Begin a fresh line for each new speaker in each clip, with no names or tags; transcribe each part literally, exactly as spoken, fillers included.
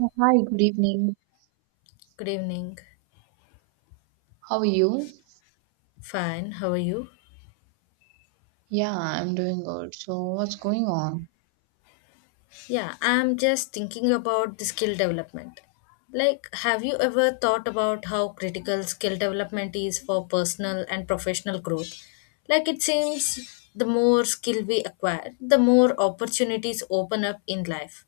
Oh, hi, good evening.
Good evening.
How are you?
Fine. How are you?
Yeah, I'm doing good. So, what's going on?
Yeah, I'm just thinking about the skill development. Like, have you ever thought about how critical skill development is for personal and professional growth? Like, it seems the more skill we acquire, the more opportunities open up in life.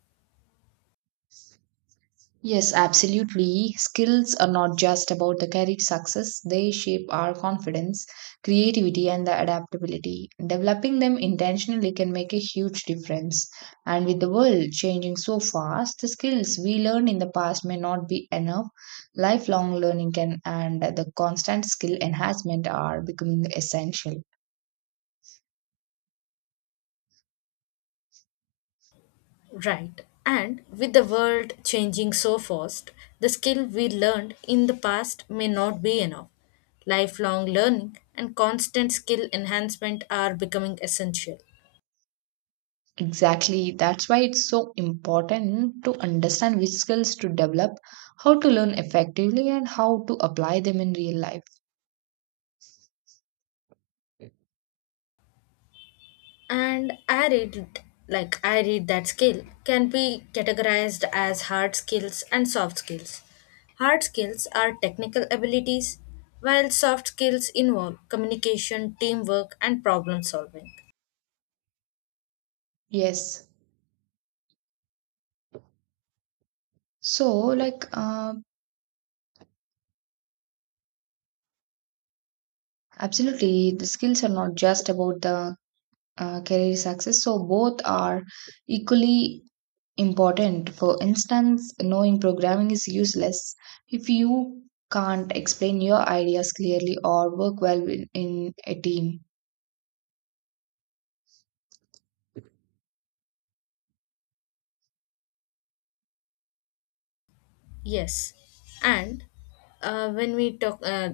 Yes, absolutely. Skills are not just about the career success, they shape our confidence, creativity, and the adaptability. Developing them intentionally can make a huge difference. And with the world changing so fast, the skills we learned in the past may not be enough. Lifelong learning can and the constant skill enhancement are becoming essential.
Right. And with the world changing so fast, the skill we learned in the past may not be enough. Lifelong learning and constant skill enhancement are becoming essential.
Exactly. That's why it's so important to understand which skills to develop, how to learn effectively, and how to apply them in real life.
And I read like I read that skill can be categorized as hard skills and soft skills. Hard skills are technical abilities, while soft skills involve communication, teamwork, and problem solving.
Yes. So, like, uh, absolutely, the skills are not just about the uh, career success. So, both are equally important. For instance, knowing programming is useless if you can't explain your ideas clearly or work well in, in a team.
Yes, and uh, when we talk uh,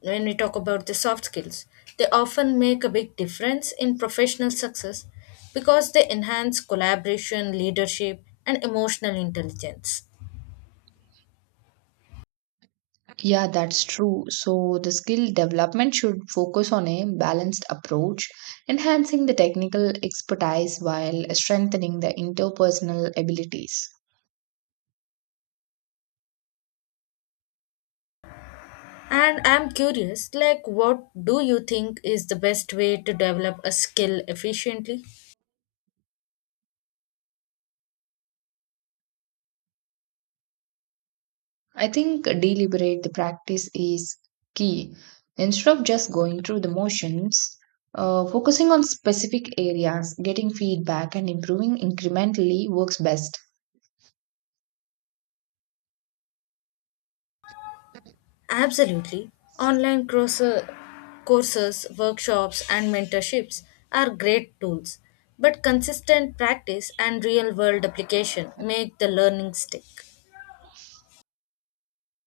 when we talk about the soft skills, they often make a big difference in professional success because they enhance collaboration, leadership, and emotional intelligence.
Yeah, that's true. So the skill development should focus on a balanced approach, enhancing the technical expertise while strengthening the interpersonal abilities.
And I'm curious, like, what do you think is the best way to develop a skill efficiently?
I think deliberate the practice is key. Instead of just going through the motions, uh, focusing on specific areas, getting feedback, and improving incrementally works best.
Absolutely. Online course- Courses, workshops, and mentorships are great tools, but consistent practice and real world application make the learning stick.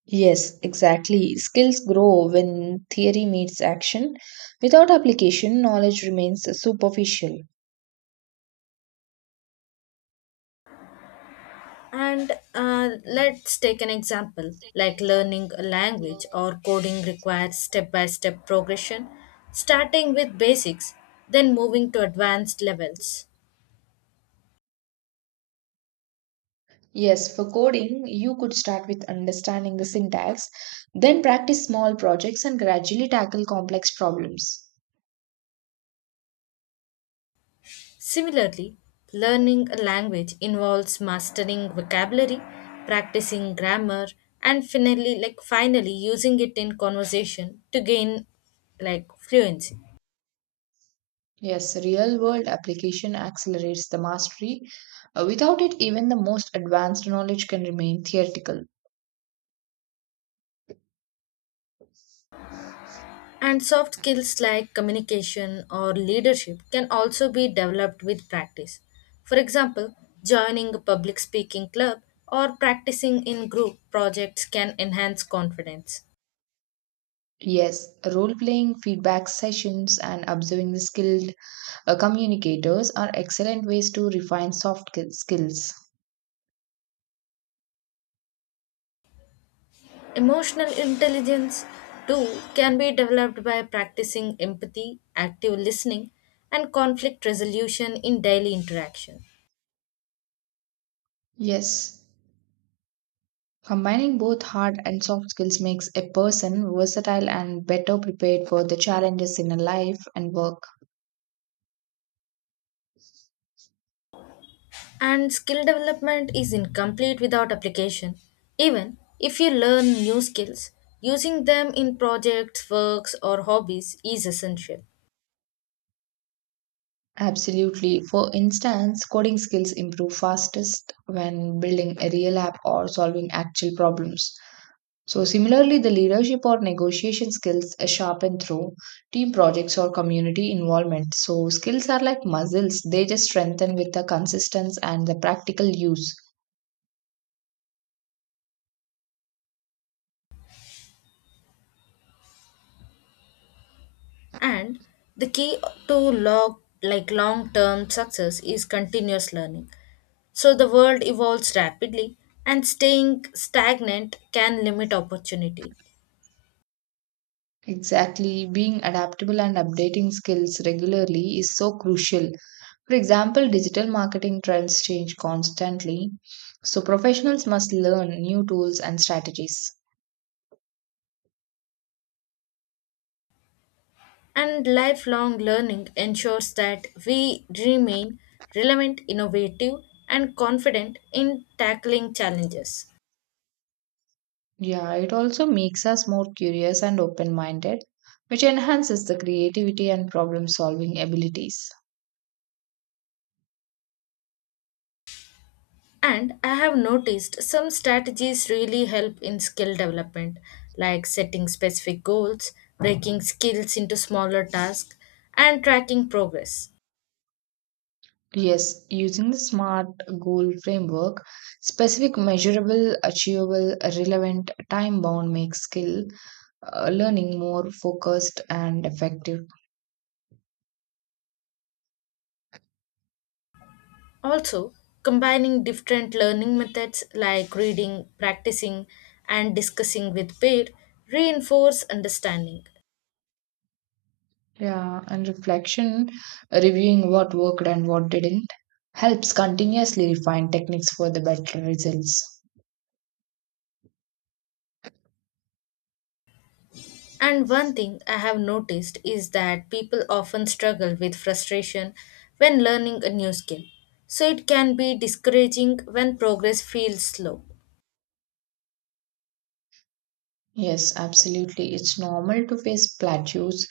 Yes, exactly. Skills grow when theory meets action. Without application, knowledge remains superficial.
And uh, let's take an example like learning a language or coding requires step by step progression, starting with basics, then moving to advanced levels.
Yes, for coding, you could start with understanding the syntax, then practice small projects and gradually tackle complex problems.
Similarly, learning a language involves mastering vocabulary, practicing grammar, and finally like finally using it in conversation to gain like fluency.
Yes, real world application accelerates the mastery. Uh, Without it, even the most advanced knowledge can remain theoretical.
And soft skills like communication or leadership can also be developed with practice. For example, joining a public speaking club or practicing in group projects can enhance confidence.
Yes, role playing, feedback sessions, and observing the skill uh, communicators are excellent ways to refine soft ki- skills.
Emotional intelligence, too, can be developed by practicing empathy, active listening, and conflict resolution in daily interaction.
Yes, combining both hard and soft skills makes a person versatile and better prepared for the challenges in life and work.
And skill development is incomplete without application. Even if you learn new skills, using them in projects, works, or hobbies is essential.
Absolutely. For instance, coding skills improve fastest when building a real app or solving actual problems. So, similarly, the leadership or negotiation skills are sharpened through team projects or community involvement. So, skills are like muscles, they just strengthen with the consistency and the practical use.
And the key to log like long-term success is continuous learning. So the world evolves rapidly and staying stagnant can limit opportunity.
Exactly, being adaptable and updating skills regularly is so crucial. For example, digital marketing trends change constantly, so professionals must learn new tools and strategies.
And lifelong learning ensures that we remain relevant, innovative and confident in tackling challenges.
Yeah, it also makes us more curious and open minded, which enhances the creativity and problem solving abilities.
And I have noticed some strategies really help in skill development, like setting specific goals, breaking skills into smaller tasks, and tracking progress.
Yes, using the SMART goal framework, specific, measurable, achievable, relevant, time bound makes skill uh, learning more focused and effective.
Also, combining different learning methods like reading, practicing, and discussing with peer reinforce understanding.
Yeah, and reflection, reviewing what worked and what didn't, helps continuously refine techniques for the better results.
And one thing I have noticed is that people often struggle with frustration when learning a new skill. So it can be discouraging when progress feels slow.
Yes, absolutely. It's normal to face plateaus,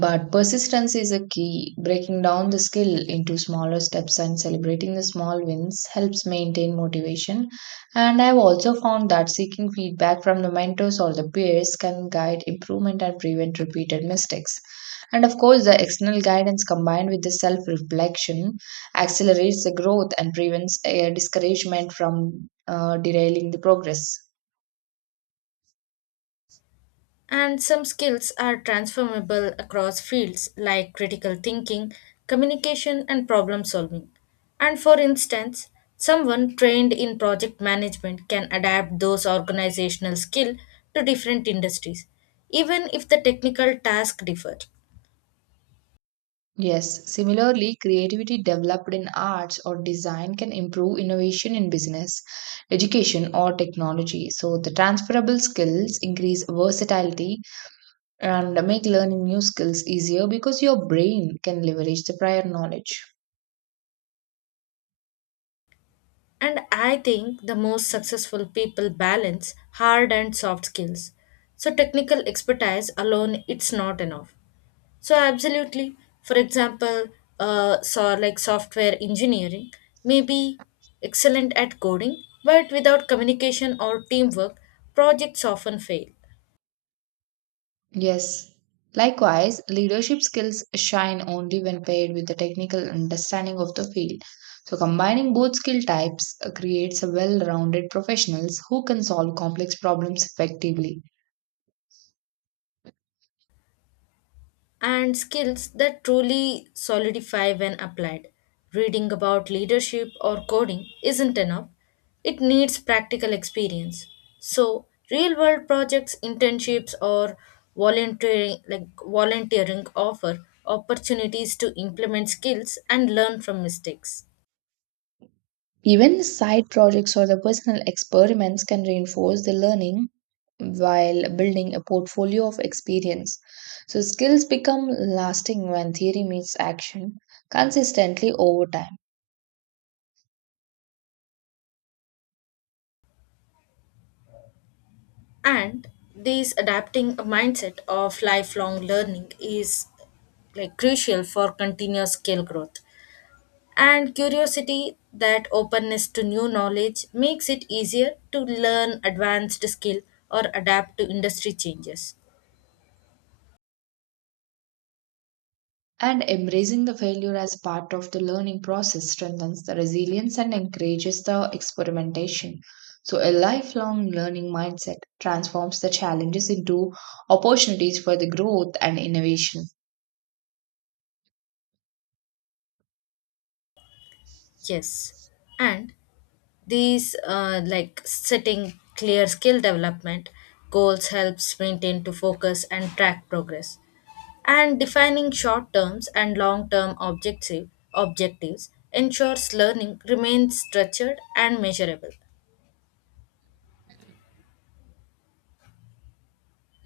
but persistence is a key. Breaking down the skill into smaller steps and celebrating the small wins helps maintain motivation. And I've also found that seeking feedback from the mentors or the peers can guide improvement and prevent repeated mistakes. And of course, the external guidance combined with the self reflection accelerates the growth and prevents uh, discouragement from uh, derailing the progress.
And some skills are transformable across fields like critical thinking, communication, and problem solving. And for instance, someone trained in project management can adapt those organizational skills to different industries, even if the technical task differ.
Yes, similarly, creativity developed in arts or design can improve innovation in business, education, or technology. So, the transferable skills increase versatility and make learning new skills easier because your brain can leverage the prior knowledge.
And I think the most successful people balance hard and soft skills. So technical expertise alone it's not enough. So absolutely. For example, uh, so like software engineering may be excellent at coding, but without communication or teamwork, projects often fail.
Yes. Likewise, leadership skills shine only when paired with the technical understanding of the field. So, combining both skill types uh, creates a well rounded professionals who can solve complex problems effectively.
And skills that truly solidify when applied. Reading about leadership or coding isn't enough, it needs practical experience. So, real world projects, internships, or volunteering, like volunteering offer opportunities to implement skills and learn from mistakes.
Even side projects or the personal experiments can reinforce the learning while building a portfolio of experience. So, skills become lasting when theory meets action consistently over time.
And these adapting a mindset of lifelong learning is like crucial for continuous skill growth. And curiosity that openness to new knowledge makes it easier to learn advanced skill or adapt to industry changes.
And embracing the failure as part of the learning process strengthens the resilience and encourages the experimentation. So, a lifelong learning mindset transforms the challenges into opportunities for the growth and innovation.
Yes, and these uh, like setting clear skill development goals helps maintain to focus and track progress, and defining short terms and long term objective objectives ensures learning remains structured and measurable.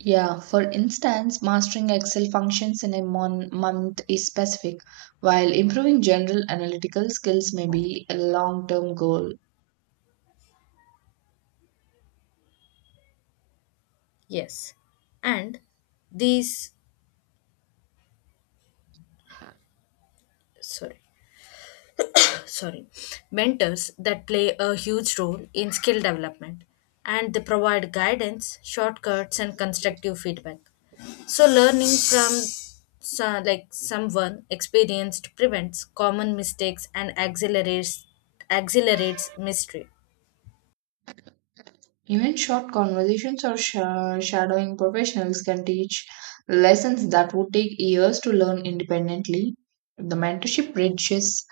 Yeah, for instance, mastering Excel functions in a mon- month is specific, while improving general analytical skills may be a long term goal.
Yes, and these sorry, sorry, mentors that play a huge role in skill development, and they provide guidance shortcuts and constructive feedback. So learning from so, like someone experienced prevents common mistakes and accelerates accelerates mystery.
Even short conversations or sha- shadowing professionals can teach lessons that would take years to learn independently. The mentorship bridges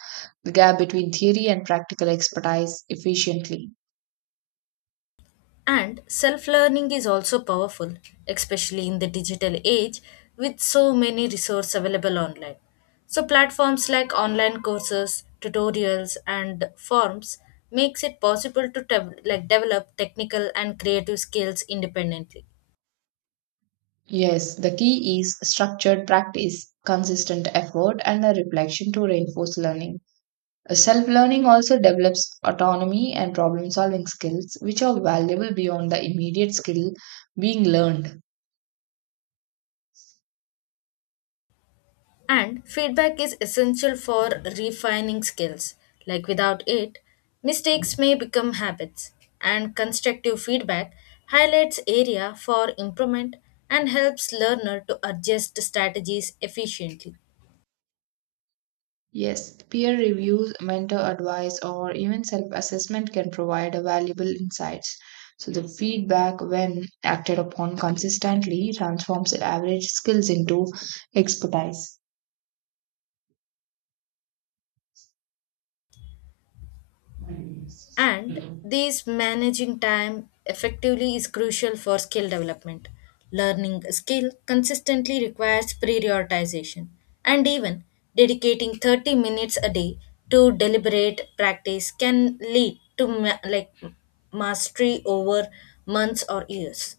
the gap between theory and practical expertise efficiently.
And self learning is also powerful, especially in the digital age with so many resources available online. So platforms like online courses, tutorials and forms makes it possible to dev- like develop technical and creative skills independently.
Yes, the key is structured practice, consistent effort, and a reflection to reinforce learning. Self learning also develops autonomy and problem solving skills, which are valuable beyond the immediate skill being learned.
And feedback is essential for refining skills. Like without it, mistakes may become habits. And constructive feedback highlights area for improvement and helps learner to adjust strategies efficiently.
Yes, peer reviews, mentor advice, or even self assessment can provide a valuable insights. So, the feedback, when acted upon consistently, transforms average skills into expertise.
And these managing time effectively is crucial for skill development. Learning a skill consistently requires prioritization and even dedicating thirty minutes a day to deliberate practice can lead to ma- like mastery over months or years.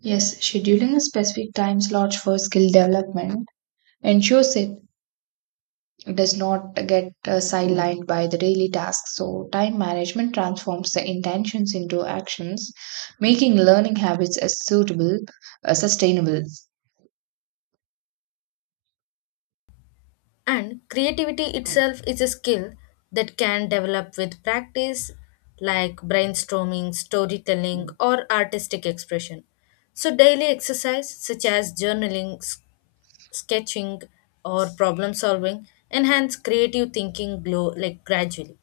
Yes, scheduling a specific time slot for skill development ensures it does not get uh, sidelined by the daily tasks. So, time management transforms the intentions into actions, making learning habits as suitable, uh, sustainable.
And creativity itself is a skill that can develop with practice, like brainstorming, storytelling, or artistic expression. So, daily exercise such as journaling, s- sketching, or problem solving enhance creative thinking glow like gradually.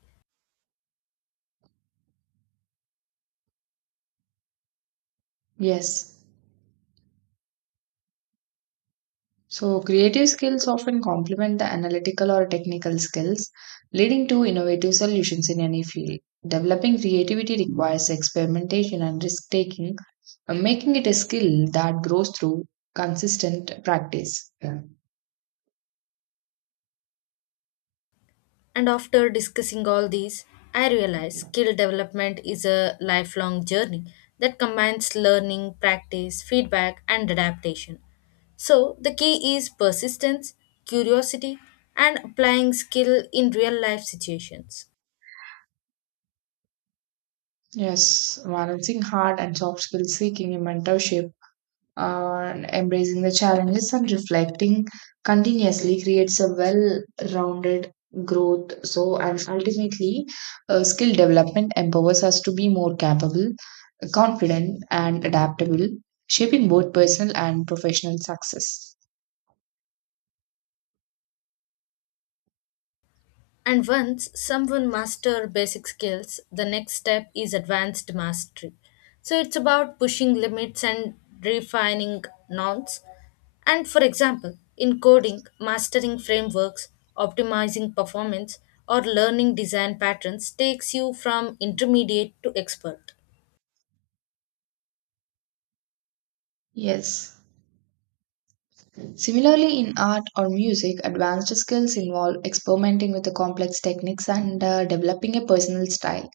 Yes. So, creative skills often complement the analytical or technical skills, leading to innovative solutions in any field. Developing creativity requires experimentation and risk taking, making it a skill that grows through consistent practice. Yeah.
And after discussing all these, I realized skill development is a lifelong journey that combines learning, practice, feedback, and adaptation. So, the key is persistence, curiosity, and applying skill in real life situations.
Yes, balancing hard and soft skills, seeking a mentorship, uh, and embracing the challenges and reflecting continuously creates a well-rounded growth. So, and ultimately, uh, skill development empowers us to be more capable, confident, and adaptable, shaping both personal and professional success.
And once someone master basic skills, the next step is advanced mastery. So it's about pushing limits and refining norms. And for example, in coding, mastering frameworks, optimizing performance, or learning design patterns takes you from intermediate to expert.
Yes. Similarly, in art or music, advanced skills involve experimenting with the complex techniques and uh, developing a personal style.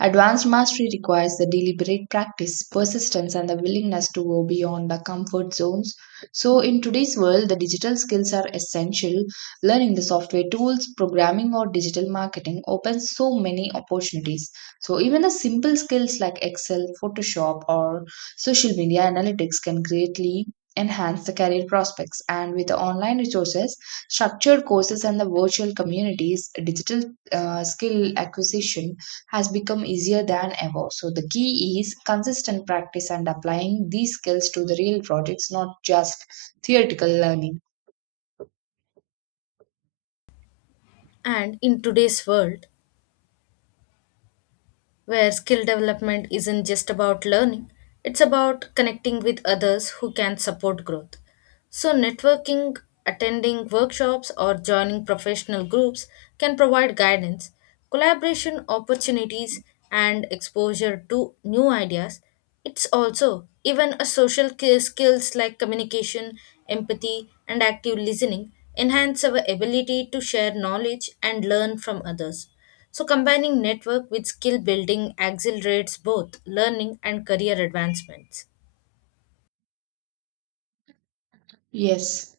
Advanced mastery requires the deliberate practice, persistence, and the willingness to go beyond the comfort zones. So, in today's world, the digital skills are essential. Learning the software tools, programming, or digital marketing opens so many opportunities. So, even the simple skills like Excel, Photoshop, or social media analytics can greatly enhance the career prospects, and with the online resources, structured courses, and the virtual communities, digital uh, skill acquisition has become easier than ever. So the key is consistent practice and applying these skills to the real projects, not just theoretical learning.
And in today's world, where skill development isn't just about learning, it's about connecting with others who can support growth. So, networking, attending workshops, or joining professional groups can provide guidance, collaboration opportunities, and exposure to new ideas. It's also even a social ki- skills like communication, empathy, and active listening enhance our ability to share knowledge and learn from others. So, combining network with skill building accelerates both learning and career advancements.
Yes,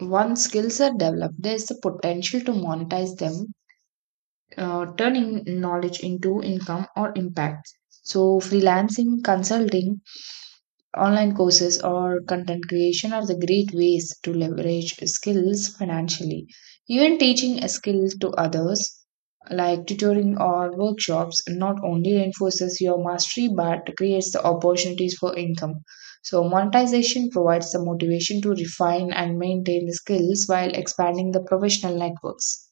once skills are developed, there is the potential to monetize them, uh, turning knowledge into income or impact. So freelancing, consulting, online courses, or content creation are the great ways to leverage skills financially. Even teaching a skill to others, like tutoring or workshops, not only reinforces your mastery but creates the opportunities for income. So, monetization provides the motivation to refine and maintain the skills while expanding the professional networks.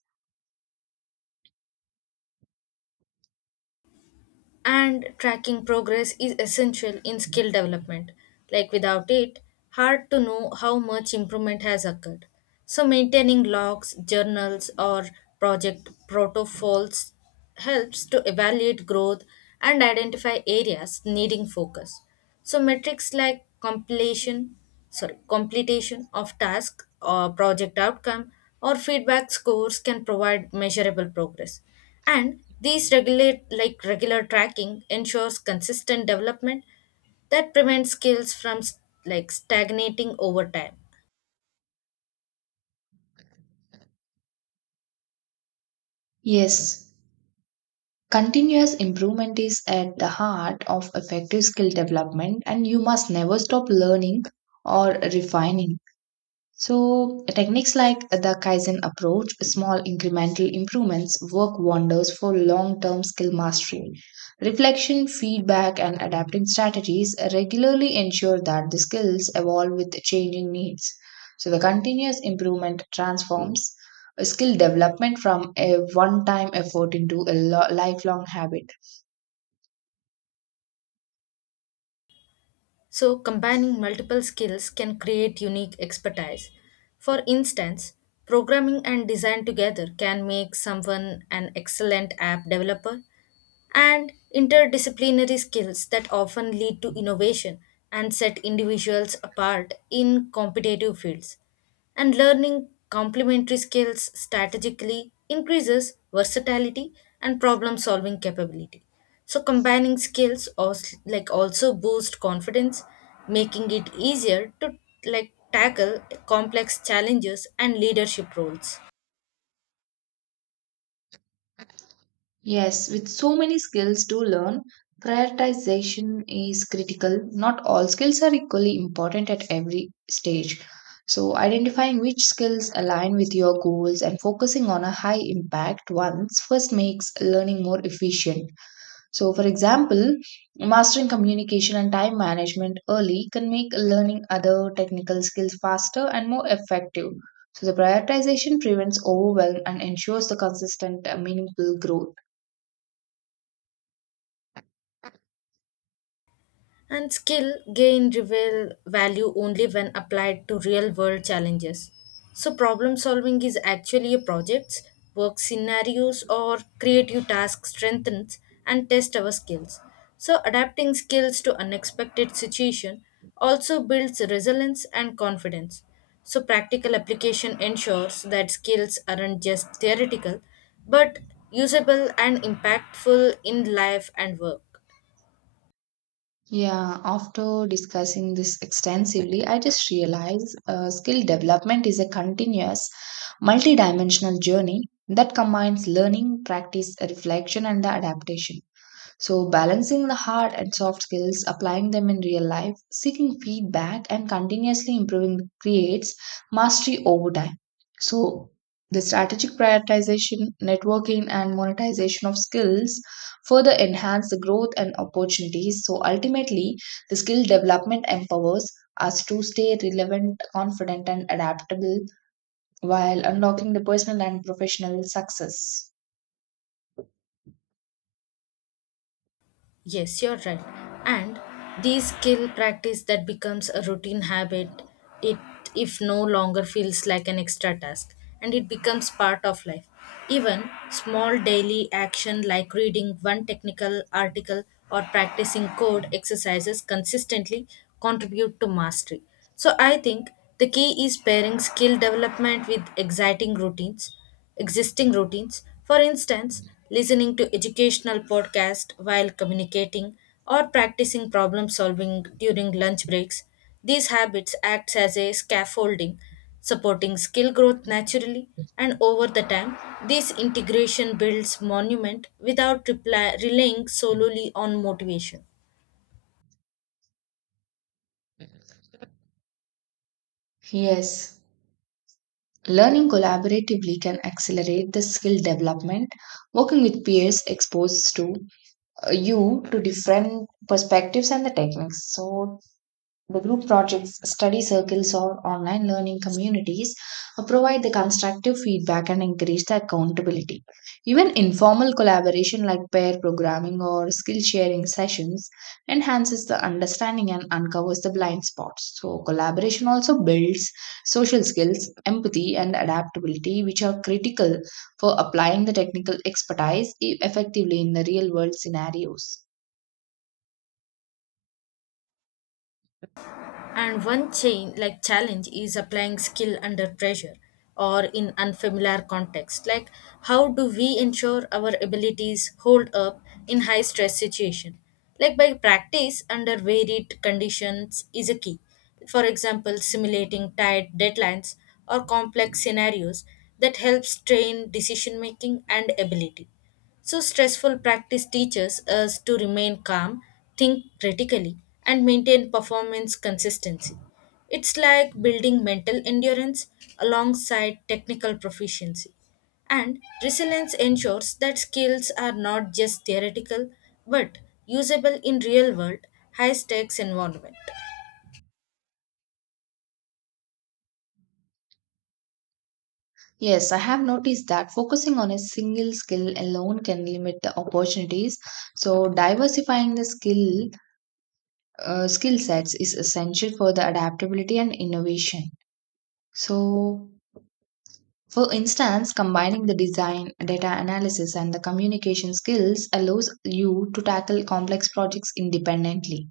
And tracking progress is essential in skill development. Like without it, hard to know how much improvement has occurred. So maintaining logs, journals or project protocols helps to evaluate growth and identify areas needing focus. So metrics like completion, sorry, completion of task or project outcome or feedback scores can provide measurable progress, and these regulate like regular tracking ensures consistent development that prevents skills from s- like stagnating over time.
Yes, continuous improvement is at the heart of effective skill development, and you must never stop learning or refining. So, techniques like the Kaizen approach, small incremental improvements, work wonders for long term skill mastery. Reflection, feedback, and adapting strategies regularly ensure that the skills evolve with changing needs. So, the continuous improvement transforms skill development from a one time effort into a lo- lifelong habit.
So combining multiple skills can create unique expertise. For instance, programming and design together can make someone an excellent app developer, and interdisciplinary skills that often lead to innovation and set individuals apart in competitive fields. And learning complementary skills strategically increases versatility and problem solving capability. So combining skills also, like also boost confidence, making it easier to like tackle complex challenges and leadership roles.
Yes, with so many skills to learn, prioritization is critical. Not all skills are equally important at every stage. So, identifying which skills align with your goals and focusing on a high impact ones first makes learning more efficient. So, for example, mastering communication and time management early can make learning other technical skills faster and more effective. So, the prioritization prevents overwhelm and ensures the consistent, uh, meaningful growth.
And skill gain reveal value only when applied to real world challenges. So problem solving is actually a projects, work scenarios or creative task strengthens and test our skills. So adapting skills to unexpected situation also builds resilience and confidence. So practical application ensures that skills aren't just theoretical but usable and impactful in life and work.
Yeah, after discussing this extensively, I just realized uh, skill development is a continuous, multidimensional journey that combines learning, practice, reflection, and the adaptation. So, balancing the hard and soft skills, applying them in real life, seeking feedback, and continuously improving creates mastery over time. So, the strategic prioritization, networking, and monetization of skills further enhance the growth and opportunities. So, ultimately, the skill development empowers us to stay relevant, confident, and adaptable while unlocking the personal and professional success.
Yes, you're right. And these skill practice that becomes a routine habit, it if no longer feels like an extra task and it becomes part of life. Even small daily action like reading one technical article or practicing code exercises consistently contribute to mastery. So I think the key is pairing skill development with exciting routines existing routines. For instance, listening to educational podcasts while communicating or practicing problem solving during lunch breaks. These habits act as a scaffolding, supporting skill growth naturally and over the time this integration builds monument without reply, relying solely on motivation.
Yes. Learning collaboratively can accelerate the skill development. Working with peers exposes to uh, you to different perspectives and the techniques. So the group projects, study circles, or online learning communities uh, provide the constructive feedback and encourage the accountability. Even informal collaboration like pair programming or skill sharing sessions enhances the understanding and uncovers the blind spots. So, collaboration also builds social skills, empathy, and adaptability, which are critical for applying the technical expertise e-, effectively in the real world scenarios.
And one chain like challenge is applying skill under pressure or in unfamiliar context. Like how do we ensure our abilities hold up in high stress situation? Like by practice under varied conditions is a key. For example, simulating tight deadlines or complex scenarios that helps train decision making and ability. So, stressful practice teaches us to remain calm, think critically, and maintain performance consistency. It's like building mental endurance alongside technical proficiency. And resilience ensures that skills are not just theoretical but usable in real world, high stakes environment.
Yes, I have noticed that focusing on a single skill alone can limit the opportunities. So diversifying the skill uh, skill sets is essential for the adaptability and innovation. So for instance, combining the design, data analysis, and the communication skills allows you to tackle complex projects independently.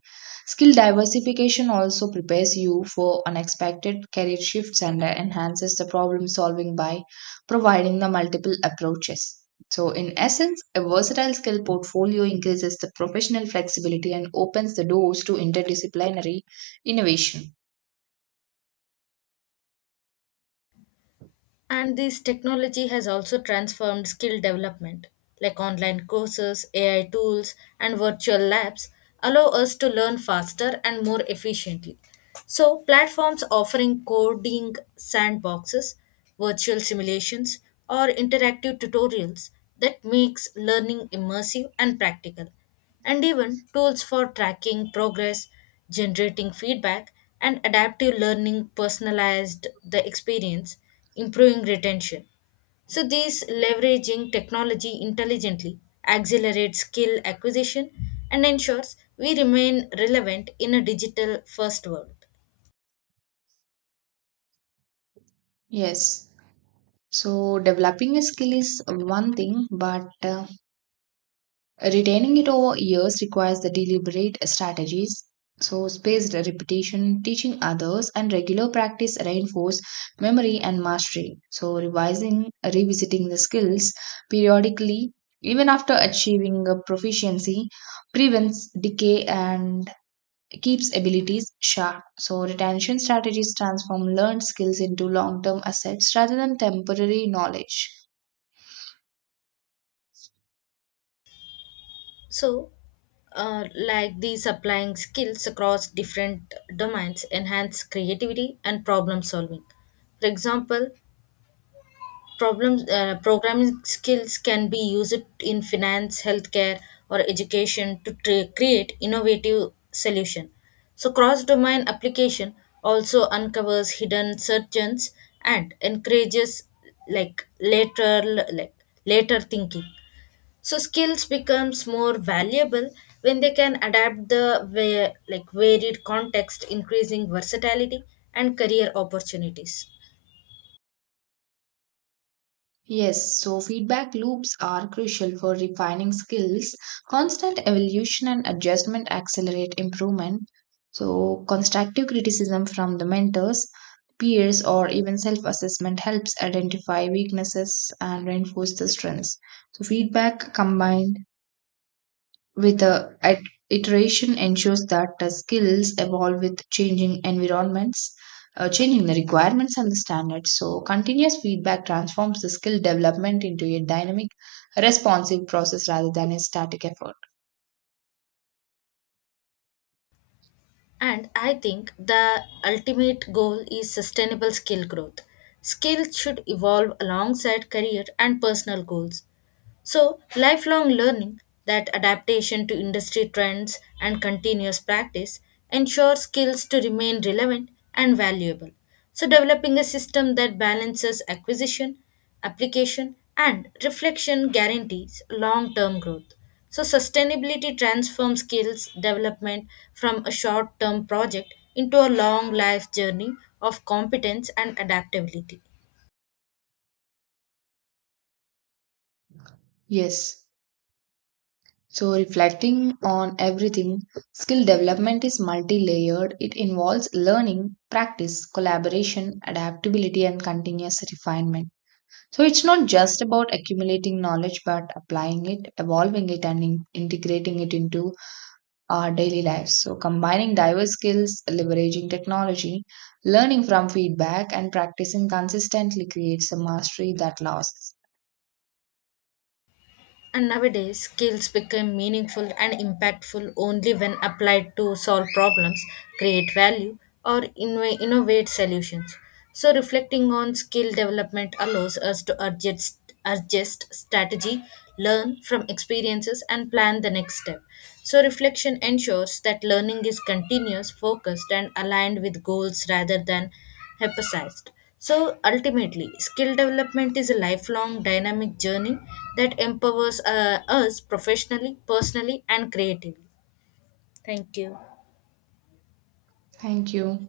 Skill diversification also prepares you for unexpected career shifts and uh, enhances the problem solving by providing the multiple approaches. So, in essence, a versatile skill portfolio increases the professional flexibility and opens the doors to interdisciplinary innovation.
And this technology has also transformed skill development, like online courses, A I tools, and virtual labs allow us to learn faster and more efficiently. So, platforms offering coding sandboxes, virtual simulations, or interactive tutorials that makes learning immersive and practical, and even tools for tracking progress, generating feedback, and adaptive learning personalized the experience, improving retention. So, these leveraging technology intelligently accelerates skill acquisition and ensures we remain relevant in a digital first world.
Yes. So, developing a skill is one thing, but uh, retaining it over years requires the deliberate strategies. So, spaced repetition, teaching others, and regular practice reinforce memory and mastery. So, revising, revisiting the skills periodically, even after achieving a proficiency, prevents decay and keeps abilities sharp. So, retention strategies transform learned skills into long term assets rather than temporary knowledge.
So, uh, like these applying skills across different domains enhance creativity and problem solving. For example, Problems, uh, programming skills can be used in finance, healthcare, or education to tra- create innovative solution. So cross-domain application also uncovers hidden surgeons and encourages like later like later thinking. So skills becomes more valuable when they can adapt the va- like varied context, increasing versatility and career opportunities.
Yes, so feedback loops are crucial for refining skills. Constant evolution and adjustment accelerate improvement. So, constructive criticism from the mentors, peers, or even self assessment helps identify weaknesses and reinforce the strengths. So, feedback combined with a at iteration ensures that the skills evolve with changing environments, uh, changing the requirements and the standards. So continuous feedback transforms the skill development into a dynamic responsive process rather than a static effort.
And I think the ultimate goal is sustainable skill growth. Skills should evolve alongside career and personal goals, so, lifelong learning, that adaptation to industry trends and continuous practice, ensures skills to remain relevant and valuable. So, developing a system that balances acquisition, application, and reflection guarantees long term growth. So, sustainability transforms skills development from a short term project into a long life journey of competence and adaptability.
Yes, so reflecting on everything, skill development is multi-layered. It involves learning, practice, collaboration, adaptability, and continuous refinement. So it's not just about accumulating knowledge, but applying it, evolving it, and in- integrating it into our daily lives. So combining diverse skills, leveraging technology, learning from feedback, and practicing consistently creates a mastery that lasts.
And nowadays, skills become meaningful and impactful only when applied to solve problems, create value, or inno- innovate solutions. So, reflecting on skill development allows us to adjust, adjust strategy, learn from experiences, and plan the next step. So, reflection ensures that learning is continuous, focused, and aligned with goals rather than emphasized. So ultimately, skill development is a lifelong dynamic journey that empowers uh, us professionally, personally, and creatively. Thank you.
Thank you.